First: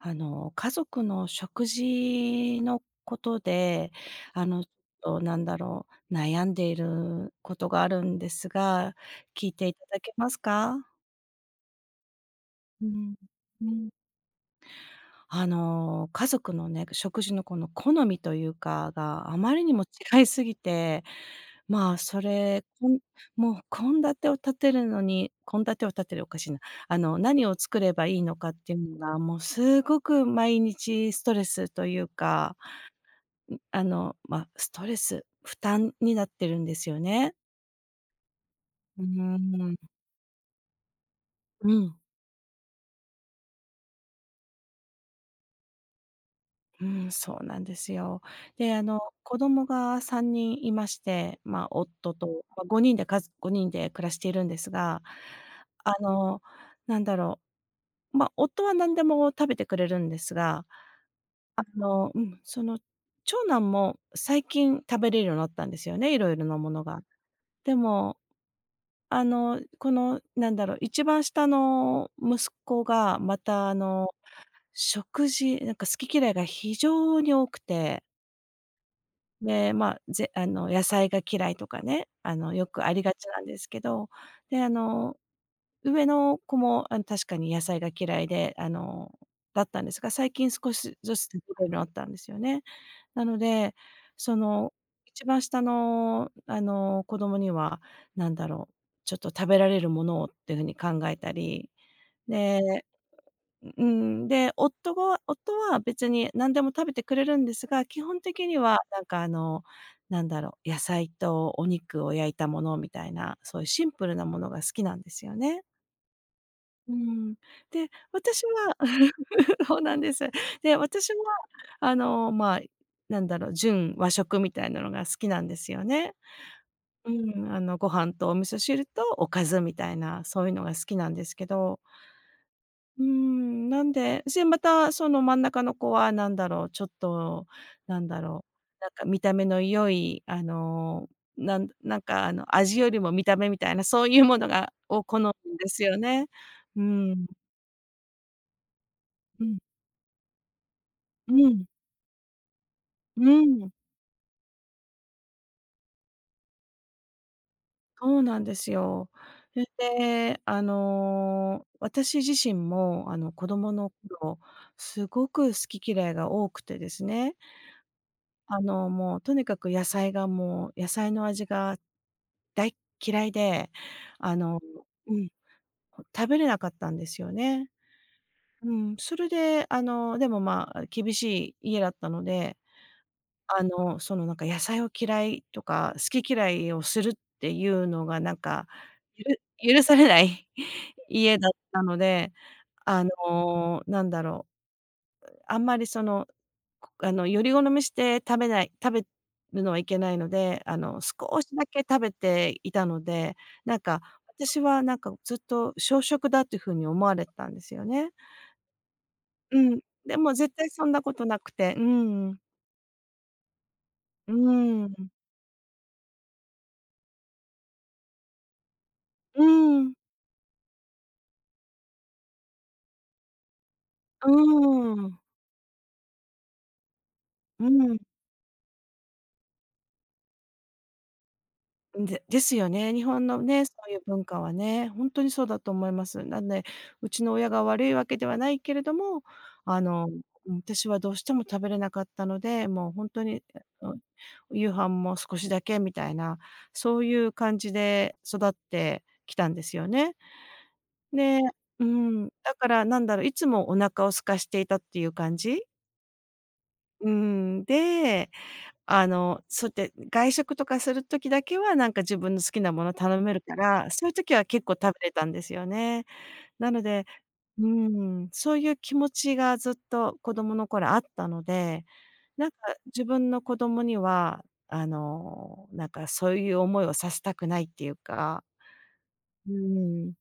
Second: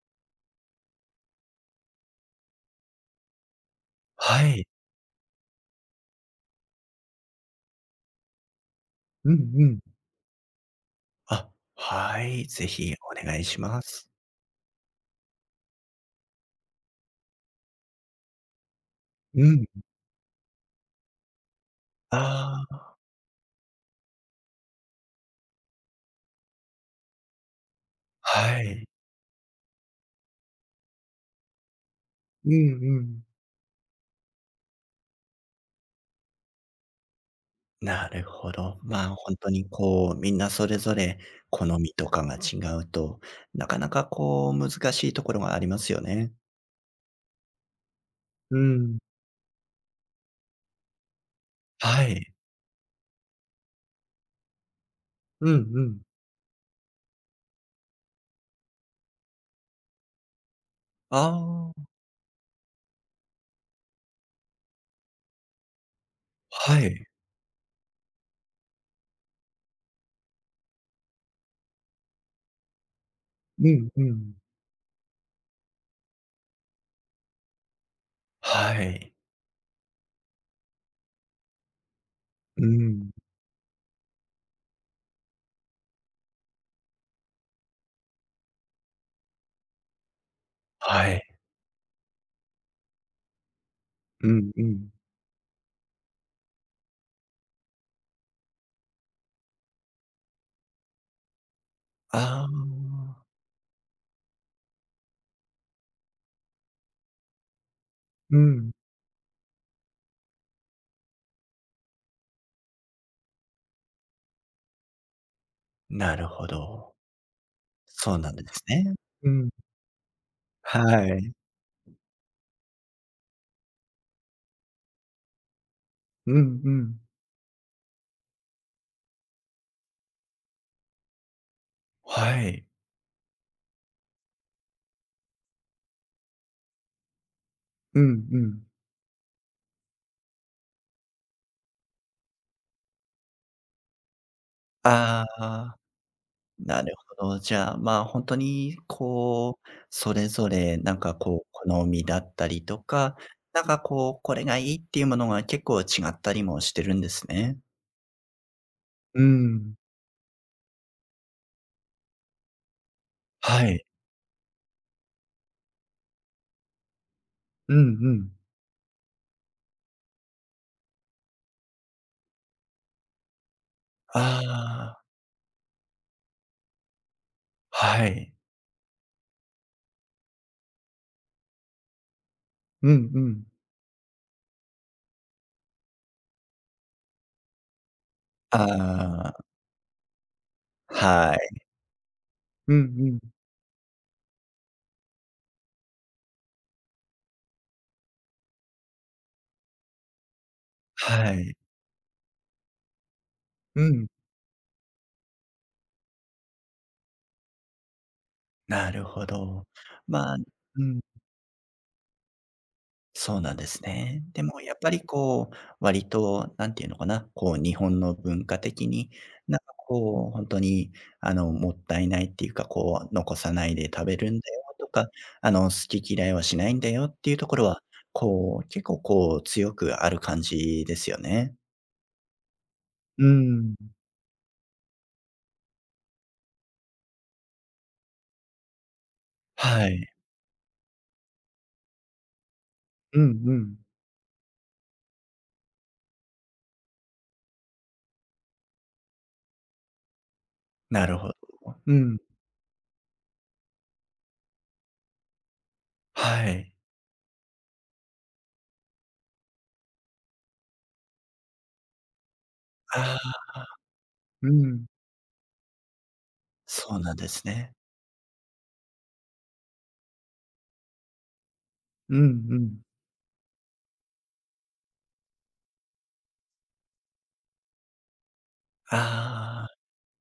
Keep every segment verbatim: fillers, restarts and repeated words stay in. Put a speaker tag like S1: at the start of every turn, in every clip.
S1: あの、家族の食事のことで、あ
S2: は
S1: の、
S2: い。
S1: ちょっとなんだろう、悩んでいることがあるんですが、
S2: う
S1: 聞
S2: ん
S1: い
S2: う
S1: ていた
S2: ん。
S1: だけますか？
S2: あ、はい、ぜ
S1: う
S2: ひ
S1: ん。
S2: お願いし
S1: う
S2: ま
S1: ん。
S2: す。
S1: あの、家族のね、食事のこの好みというかが、あ
S2: う
S1: ま
S2: ん。
S1: りにも違いすぎて、まあ、それ、
S2: あ
S1: こ
S2: あ、
S1: んもう献立を立てるのに献立を立てるおかしいな。あの、何を作ればいいのかっ
S2: は
S1: てい
S2: い。
S1: うのが、もうすごく毎日ストレスという
S2: うん
S1: か
S2: うん。
S1: ん、あの、まあ、ストレス、負担になってるんですよね。
S2: なるほど。
S1: う
S2: ま
S1: ー
S2: あ、本当に
S1: ん。
S2: こう、みんなそれぞれ好
S1: う
S2: み
S1: ん、
S2: とかが違うと、なかなかこう難しいところがありますよね。
S1: うん、そうなんですよ。
S2: う
S1: で、あ
S2: ん。
S1: の、子供がさんにんいまして、まあ、
S2: は
S1: 夫と、
S2: い。
S1: まあ、ごにんでかず人で暮らしているんですが、
S2: うんう
S1: あ
S2: ん。
S1: の、なんだろう、まあ、夫は何でも食べてくれるんですが、あ
S2: ああ、
S1: の、うん、その、長男も最近食べれるようになったんですよね、いろいろなも
S2: は
S1: のが。
S2: い。
S1: でもあの、この、なんだろう、一番下の息子が、ま
S2: う
S1: た、あ
S2: んう
S1: の、
S2: ん。
S1: 食事、なんか好き嫌いが非常に多くて、
S2: はい。
S1: で、まあ、ぜあの、野菜が嫌いとかね、あの、
S2: う
S1: よくあり
S2: ん。
S1: がちなんですけど、で、あの、上の子も、あの、確かに野菜が嫌いで、あの、だったんですが、最近少し
S2: は
S1: ず
S2: い。
S1: つ食べるようになったんですよね。なので、
S2: う
S1: そ
S2: んう
S1: の、
S2: ん。
S1: 一番下の、あの、子供には、なんだろう、ちょっと食べられるものをっていう風に考えたり、
S2: あ
S1: で、
S2: あ、
S1: うん、で、夫が夫は別に何でも食べてくれるんですが、基本
S2: う
S1: 的に
S2: ん。
S1: はなんかあの、なんだろう、野菜とお肉を焼いたものみたいな、そういうシンプルなものが好きなんですよね。
S2: なるほ
S1: う
S2: ど。
S1: ーん。で、
S2: そうなん
S1: 私
S2: です
S1: は
S2: ね。うん。
S1: そうなんです。で、
S2: は
S1: 私は、
S2: い。
S1: あの、まあ、なんだろう、純和食みたいなのが好きなんですよね。
S2: うんうん。
S1: うん、あの、ご飯とお味噌汁とおかずみたいな、そういうのが好きなんですけど、
S2: はい。
S1: うーん、なんで、で、またその真ん中の子はなんだろう、ちょっと、
S2: う
S1: なんだ
S2: んう
S1: ろ
S2: ん。
S1: う、なんか見た目の良い、あの、なんなんかあの、味よりも見た目みたいな、そういうものがを好
S2: あ
S1: むんで
S2: あ、
S1: すよね。う
S2: なる
S1: ーん。
S2: ほど。じゃあ、まあ、ほんとに
S1: う
S2: こ
S1: ん。
S2: う、それぞれなんか
S1: う
S2: こう、
S1: ん、
S2: 好みだったりとか、
S1: う
S2: なん
S1: ん、
S2: かこう、これがいいっていうものが結構違ったりもしてるんですね。
S1: そうなんですよ。
S2: うー
S1: それ
S2: ん。
S1: で、あの、私自身も、あの、子
S2: は
S1: 供
S2: い。
S1: の頃、すごく好き嫌いが多くてですね、
S2: うんうん。
S1: あの、もうとにかく野菜がもう野菜の味が大嫌いで、あの
S2: ああ、
S1: うん、食べれなかったんですよね。
S2: はい。
S1: うん、それで、あの、でも、まあ、厳しい家だったので
S2: うんうん。
S1: あの、その、なんか野菜を嫌いとか、好き嫌いをするっていうのがなんか、ゆ
S2: あ
S1: る許されない
S2: あ、は
S1: 家だっ
S2: い。
S1: たので、
S2: うん
S1: あ
S2: うん。
S1: の、なんだろう、あんまりその、こあの、より好みして食べない食べるのはいけないので、あの、
S2: は
S1: 少し
S2: い。
S1: だけ食べていたので、なん
S2: う
S1: か、
S2: ん。
S1: 私はなんかずっと小食だっていうふうに思われてたんですよね。
S2: なるほ
S1: う
S2: ど。
S1: ん。で
S2: ま
S1: も
S2: あ、
S1: 絶対
S2: う
S1: そん
S2: ん。
S1: なことなくて、うん。
S2: そうなんですね。
S1: う
S2: でもやっぱり
S1: ん。
S2: こう、割となんていうのかな、こう日本の文化的に、
S1: う
S2: なんか
S1: ん。
S2: こう本当にあの、もったいないっていうか、こう残さないで食べ
S1: う
S2: るんだよとか、
S1: ん。
S2: あの好き嫌いはしないんだよっていうところ
S1: う
S2: は、
S1: ん、
S2: こう結構こう強くある感じですよね。
S1: でですよね。日
S2: う
S1: 本の
S2: ー
S1: ね、そ
S2: ん。
S1: ういう文化はね、ほんとにそうだと思います。なんで、うちの親が悪いわけではないけれども、あ
S2: はい。
S1: の、うん、私はどうしても食べれなかったので、もうほん
S2: うん
S1: と
S2: う
S1: に、え
S2: ん。
S1: うん夕飯も少しだけみたいな、そういう感じで育ってきたんですよね。
S2: なるほど。
S1: でう
S2: うん。
S1: ん、だからなんだろう、いつもお腹を空かしていたっていう感じ。
S2: はい。
S1: うーん、であの、そうやって外食とかする時だけは、なんか自分の好きなもの
S2: あ
S1: 頼める
S2: あ。
S1: から、そういう時は
S2: う
S1: 結構
S2: ん。
S1: 食べれたんですよね。なの
S2: そう
S1: で、
S2: なんです
S1: うー
S2: ね。
S1: ん、そういう気持ちがずっと子供の頃あったので、
S2: うんう
S1: なんか
S2: ん。
S1: 自分の子供には、あの、なんかそういう思いをさせたくないっていうか、う
S2: ああ。
S1: ーん、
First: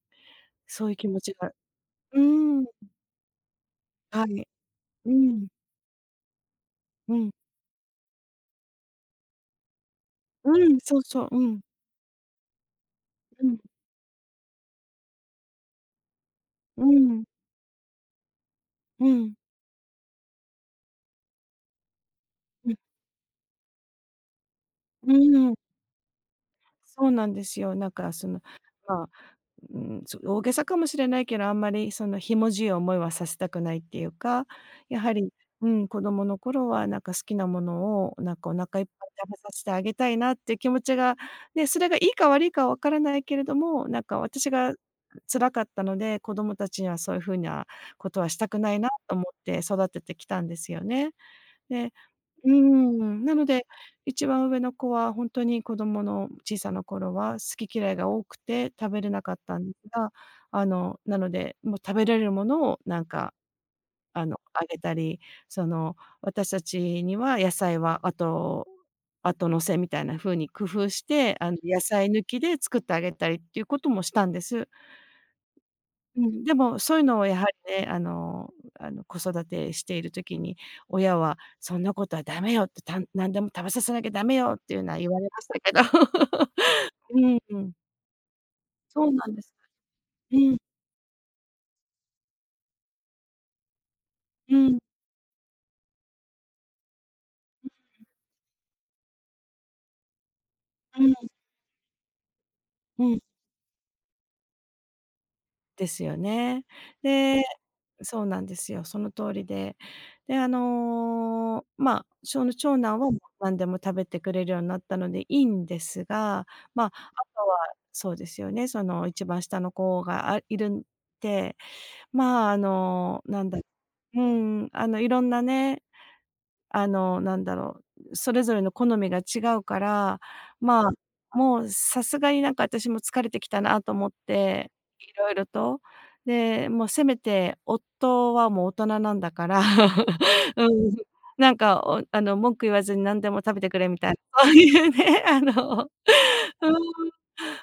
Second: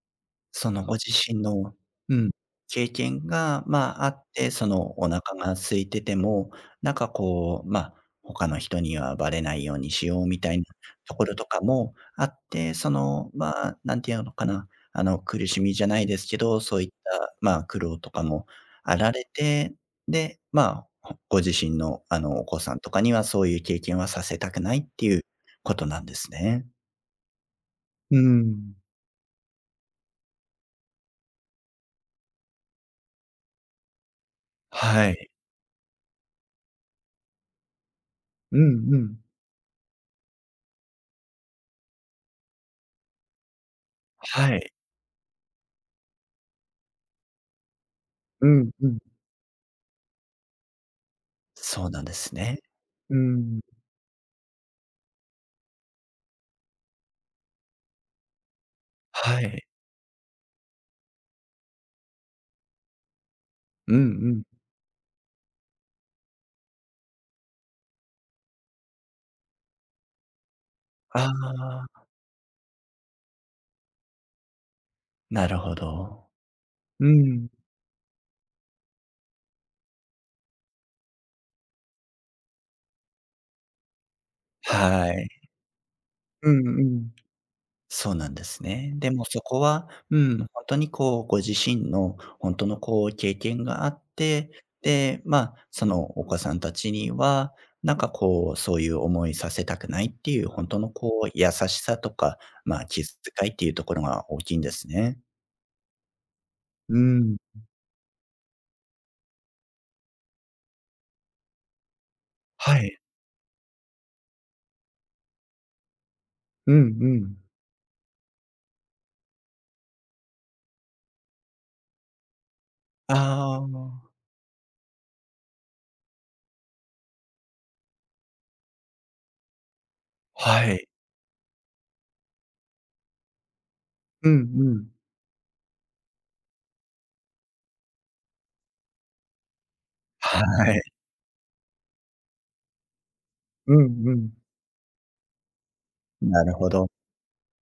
S2: その
S1: そう
S2: ご
S1: いう
S2: 自
S1: 気持ち
S2: 身
S1: が
S2: の、う
S1: う
S2: ん、
S1: ーん、
S2: 経験が、まあ、あっ
S1: はい。
S2: て、そのお
S1: う
S2: 腹
S1: ん。
S2: が空いてても、なんか
S1: うん。
S2: こう、まあ、他の人にはバレないようにしようみたい
S1: う
S2: な
S1: ん、そう
S2: と
S1: そ
S2: こ
S1: う、
S2: ろ
S1: う
S2: とか
S1: ん、
S2: もあって、その、
S1: うん、
S2: まあ、なんていうのかな、あの、苦しみじゃないですけど、そうい
S1: う
S2: っ
S1: ん、
S2: た、まあ、苦労とかもあ
S1: う
S2: られ
S1: ん、
S2: て、で、まあ、ご自身の、あの、お子
S1: う
S2: さ
S1: ん、
S2: んとかにはそういう経験はさせたくないって
S1: う
S2: いう
S1: ーん。
S2: ことなんですね。
S1: そうなんですよ。なんか
S2: う
S1: その、
S2: ん。
S1: まあ、うん、そ大げさかもしれないけど、あんまりそのひもじい思いはさせたくないっていうか、や
S2: は
S1: はり、
S2: い。
S1: うん、子供の頃はなんか好きなものをなんかお
S2: う
S1: 腹いっ
S2: んう
S1: ぱい
S2: ん。
S1: 食べさせてあげたいなっていう気持ちが、ね、それがいいか悪いかはわからないけれども、なんか私
S2: はい。
S1: が辛かったので、子供たちにはそういうふうなことはし
S2: う
S1: たく
S2: ん
S1: ない
S2: う
S1: な
S2: ん。
S1: と思って育ててきたんですよね。
S2: そうなんです
S1: うー
S2: ね。う
S1: ん、なの
S2: ん。
S1: で、一番上の子はほんとに子供の小さな頃は好き嫌いが多くて食べれなかっ
S2: は
S1: た
S2: い。
S1: んですが、あの、なので、もう食べれるものをなんか、
S2: うんう
S1: あの、
S2: ん。
S1: あげたり、その、私たちには野菜は後後乗せみたいな風に工夫し
S2: あ
S1: て、あの、野
S2: あ、
S1: 菜抜きで作ってあげたりっていうこともしたんです。
S2: なるほ
S1: う
S2: ど。
S1: ん、でもそういう
S2: う
S1: のをやは
S2: ん。
S1: りね、あのあの、子育てしている時に、親は「そんなことはダメよ」って、たん「何でも食べさせなきゃダメよ」っていうのは
S2: は
S1: 言われ
S2: い。
S1: ましたけど。
S2: うんうん。
S1: うんうん。
S2: そうなんですね。
S1: そ
S2: で
S1: う
S2: も
S1: なん
S2: そ
S1: です。
S2: こは、う
S1: う
S2: ん、
S1: ん、
S2: ほんとにこう、ご自身のほんとのこう、経験があって、
S1: うん、
S2: で、ま、あ、そのお子さんたちには、なんかこう、そういう思いさせたくないっていう、ほんとの
S1: うん、
S2: こう、優しさとか、ま、あ、気
S1: う
S2: 遣
S1: ん。
S2: いっていうところが大きいんですね。
S1: ですよね。
S2: うん。
S1: でそうなんですよ。その通りで。で、あの、まあ、その
S2: は
S1: 長
S2: い。
S1: 男はもう何でも食べてくれるようになったのでいいんですが、
S2: うんう
S1: まあ、あ
S2: ん。
S1: とはそうですよね、その一番下の子が、あ、いるんで、まあ、あの、なんだ
S2: あ
S1: う
S2: あ、
S1: ーん、あの、いろんなね、あの、なんだろう、それぞれの好みが違うから、
S2: はい。
S1: まあ、もうさすがになんか私も疲れてきたなと思っ
S2: うんう
S1: て、
S2: ん。
S1: いろいろと。で、もうせめて夫はもう大人なんだから、う
S2: はい。
S1: ん、なんか、おあの、文句言わずに何でも食べて
S2: う
S1: くれみ
S2: んう
S1: たいな、
S2: ん。
S1: そういうね、あの、
S2: なるほど。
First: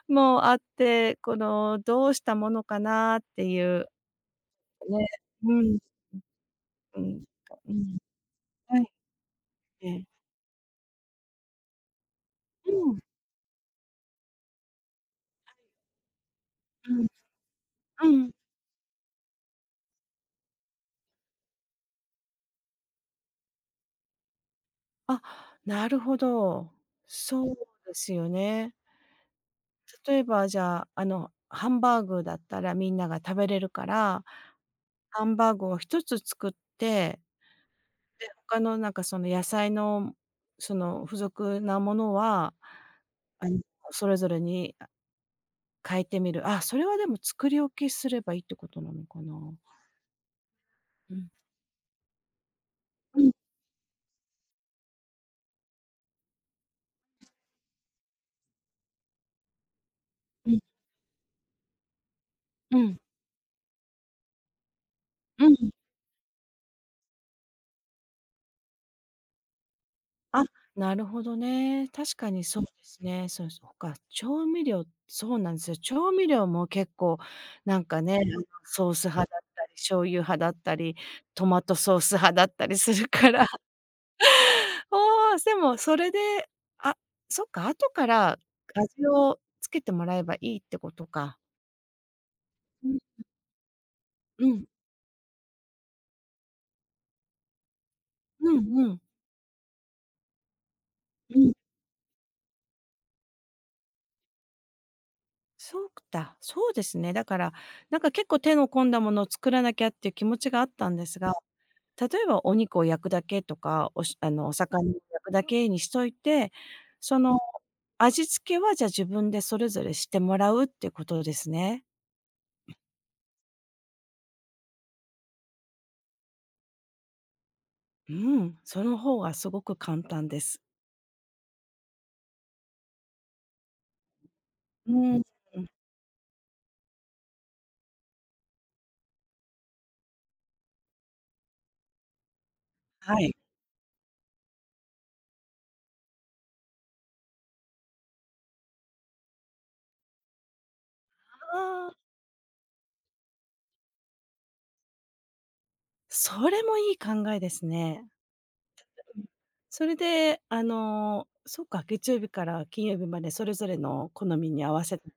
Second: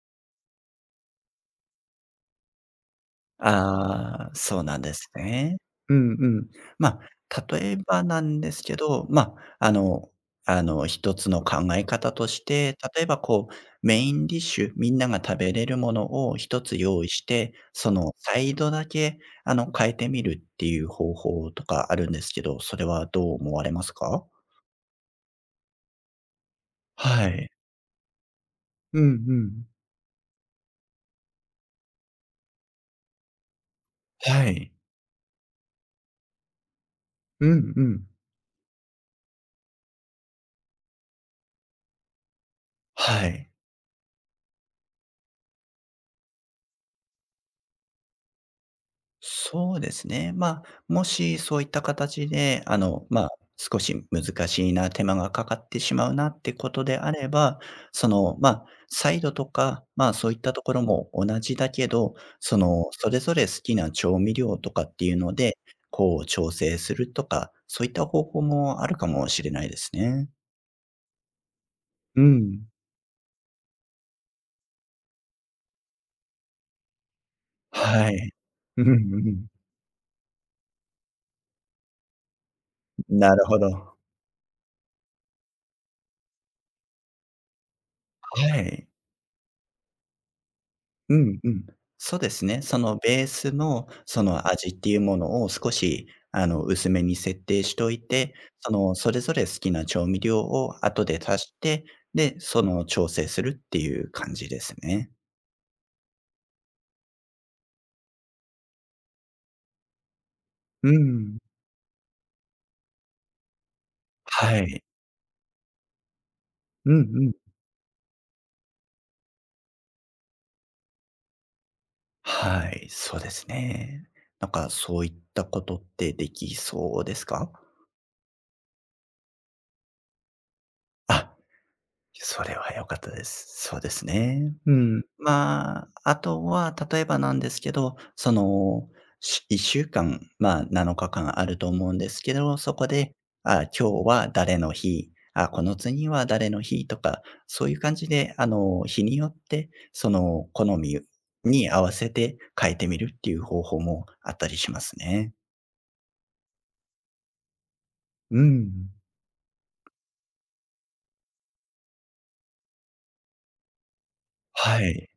S1: うん、もうあって、この、どうしたものかなっていう
S2: ああ、そうなんで
S1: ね、
S2: す
S1: う
S2: ね。
S1: ん、
S2: うんうん。ま、
S1: うん、
S2: あ、例
S1: う
S2: え
S1: ん、
S2: ばなんですけ
S1: はい、
S2: ど、ま、あ、あ
S1: ええ、
S2: の、あの、一つの考え方として、
S1: うん、
S2: 例えばこう、メインディッシュ、みんなが食べれるものを一つ
S1: う
S2: 用
S1: ん。
S2: 意して、そ
S1: う
S2: の
S1: ん。
S2: サイドだけ、あの、変えてみるっていう方法とかあるんですけど、それはどう思われますか？
S1: あ、なるほど。
S2: はい。
S1: そうですよね。
S2: うんうん。
S1: 例えばじゃあ、あの、ハンバーグだったらみんなが食べれるから、
S2: はい。
S1: ハンバーグをひとつ作って、
S2: うんうん。
S1: で、他のなんかその野菜の、その付属なものは、
S2: は
S1: あ
S2: い。
S1: の、それぞれに、あ、変えてみる。あ、それはでも作り置きすればいいってことなのかな。
S2: そうですね。まあ、も
S1: うん。
S2: しそういった形で、あの、
S1: う
S2: まあ、
S1: ん、
S2: 少し難しいな、手間がかかってしまうなってことであれば、その、まあ、サイドとか、まあ、そういっ
S1: う
S2: た
S1: ん、
S2: ところも同じだけど、そ
S1: う
S2: の、
S1: ん、
S2: それぞれ好きな調味料とかっていうの
S1: う
S2: で、
S1: ん。
S2: こう、調整するとか、そういった方法もあるかもしれないですね。
S1: あ、なるほどね。確
S2: う
S1: かにそう
S2: ん。
S1: ですね。そうそほか、調味料そうなんですよ。調味料も結構なんか
S2: は
S1: ね、
S2: い。
S1: あの、
S2: うん
S1: ソ
S2: う
S1: ース派だっ
S2: ん。
S1: たり、醤油派だったり、トマトソース派だったりするか
S2: なる
S1: ら、
S2: ほど。
S1: おお、でもそれで、あ、そっか、後から
S2: はい。
S1: 味をつけてもらえばいいってこと
S2: うん
S1: か。
S2: うん。そうですね。そ
S1: う
S2: の
S1: ん、
S2: ベースのそ
S1: う
S2: の
S1: ん、
S2: 味っていうものを少し、あの、薄めに設定しといて、
S1: うん
S2: そ
S1: う
S2: の、
S1: ん、
S2: それぞれ好きな調味料を後で
S1: う
S2: 足
S1: ん。
S2: して、で、その、調整するっていう感じですね。
S1: そうだ、そうですね。だから、なんか結構手の込んだものを作らなきゃっていう気持ちがあった
S2: う
S1: んですが、
S2: ん。
S1: 例えばお肉を焼くだけとか、おしあの、お
S2: は
S1: 魚
S2: い。
S1: を焼くだけにしといて、
S2: うん
S1: そ
S2: う
S1: の、
S2: ん。
S1: 味付けは、じゃあ、自分でそれぞれしてもらうってことですね。
S2: はい、そうですね。なんかそういったことってできそうですか？
S1: うん、その方がすごく簡単です。
S2: あ、それは良かったです。そうですね。う
S1: う
S2: ん。
S1: ん。
S2: まあ、あとは、例えばなんですけど、その、しいっしゅうかん、まあ、なのかかんあると思うんですけど、そこで、
S1: はい。
S2: あ、今日は誰の日、あ、この次は誰の日とか、そういう感じで、あの、日によって、その、好みに合
S1: あ
S2: わ
S1: あ、
S2: せて変えてみるっていう方法もあったりしますね。
S1: それもいい考えですね。
S2: うん。
S1: うん。それで、あの、そうか、げつようびからきんようびまでそれぞれの好みに合
S2: は
S1: わせ
S2: い。
S1: て、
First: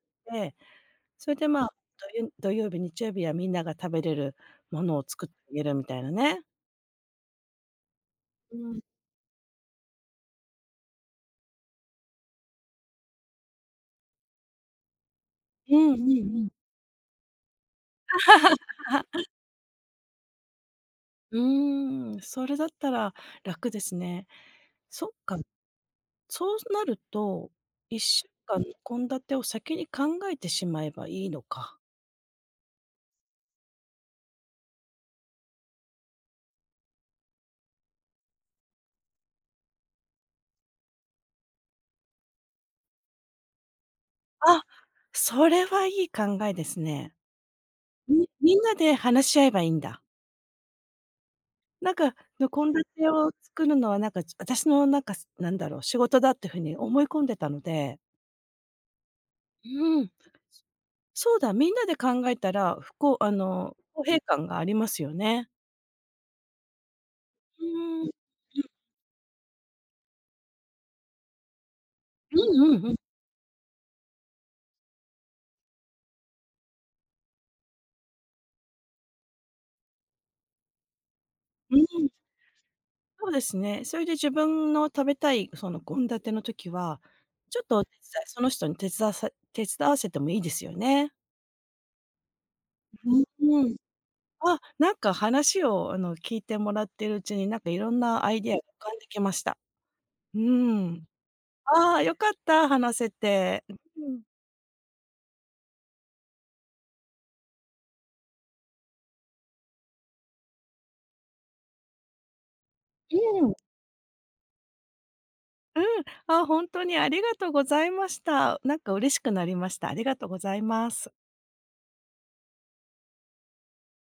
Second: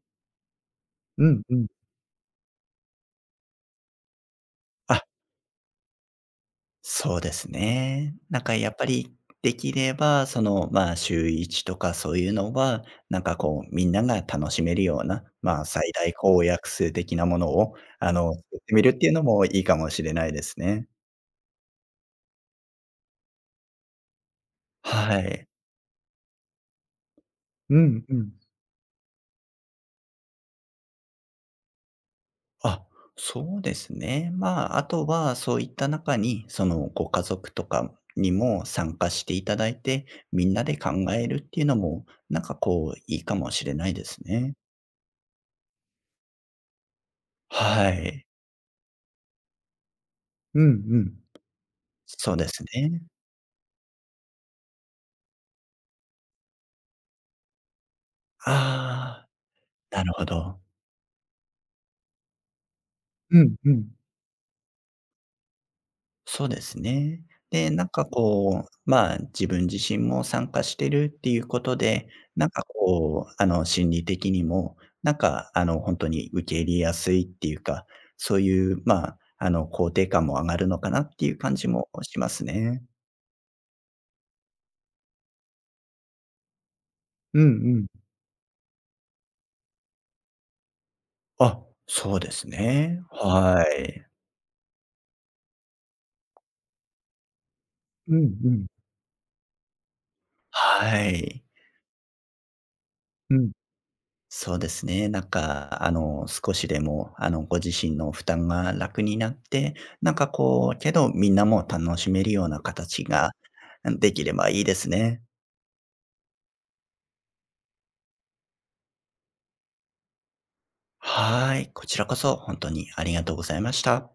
S2: う
S1: それ
S2: ん
S1: で、
S2: う
S1: ま
S2: ん。
S1: あ、どゆどようび、にちようびはみんなが食べれるものを作ってあげるみたいなね。
S2: そうですね。なんか
S1: う
S2: やっ
S1: ん
S2: ぱり、できれば、その、まあ、週一とかそういうのは、なんかこうみんなが楽しめるような、まあ、
S1: うん
S2: 最
S1: うん
S2: 大
S1: う
S2: 公
S1: ん。
S2: 約数的なものを、あの、作ってみるっていうのもいいかもしれないですね。
S1: うーん、それだったら楽ですね。そっ
S2: は
S1: か、
S2: い。
S1: そうなると、
S2: うんう
S1: 一
S2: ん。
S1: 週間の献立を先に考えてしまえばいいのか。
S2: あ、そうですね。まあ、あとはそういった中に、そのご家族とかにも参加していただいて、みんなで考えるっていうのも、なんかこういいかもしれないですね。
S1: あ、それはいい考えですね。
S2: はい。
S1: みみんなで話し合えばいいんだ。
S2: うんうん。
S1: なんか、
S2: そうで
S1: の
S2: す
S1: 献
S2: ね。
S1: 立を作るのはなんか、ち私のなんか、すなんだろう、仕事だっていう風に思い込んでたので。
S2: ああ、
S1: う
S2: な
S1: ん。
S2: るほど。
S1: そうだ、みんなで考えたら、ふこうあ
S2: うんう
S1: の、
S2: ん。
S1: 不公平感がありますよね。
S2: そうですね。
S1: うー
S2: で、なん
S1: ん。う
S2: か
S1: ん。
S2: こう、まあ、自分自身も参加してるっていうことで、
S1: う
S2: なんか
S1: んうんうん。
S2: こう、あの、心理的にも、なんか、あの、本当に受け入れやすいっていうか、そういう、まあ、あの、肯定感も上がるのかなっていう感じ
S1: うー
S2: も
S1: ん、
S2: しますね。
S1: そうですね。それで自分の食べたいその献立の時は、
S2: うんう
S1: ちょっとお手伝
S2: ん。
S1: いその人に手伝わさ手伝わせてもいいですよね。
S2: あ、そうですね。
S1: う
S2: は
S1: ーん。
S2: い。
S1: あ、なんか話をあの聞いてもらってるうちに、なんかいろん
S2: うん
S1: なアイ
S2: う
S1: デアが
S2: ん。
S1: 浮かんできました。うー
S2: は
S1: ん。
S2: い。
S1: ああ、良かった、話せ
S2: うん。
S1: て。うん。
S2: そうですね。なんか、あの、少しでも、あの、ご自身の負担が楽になって、なんかこう、けど、みんなも楽しめるような形
S1: う
S2: が
S1: ん。
S2: できればいいですね。
S1: うん。あ、ほんとにありがとうございました。なんか嬉しくなりました。ありがとうございます。
S2: はい。こちらこそ、本当にありがとうございました。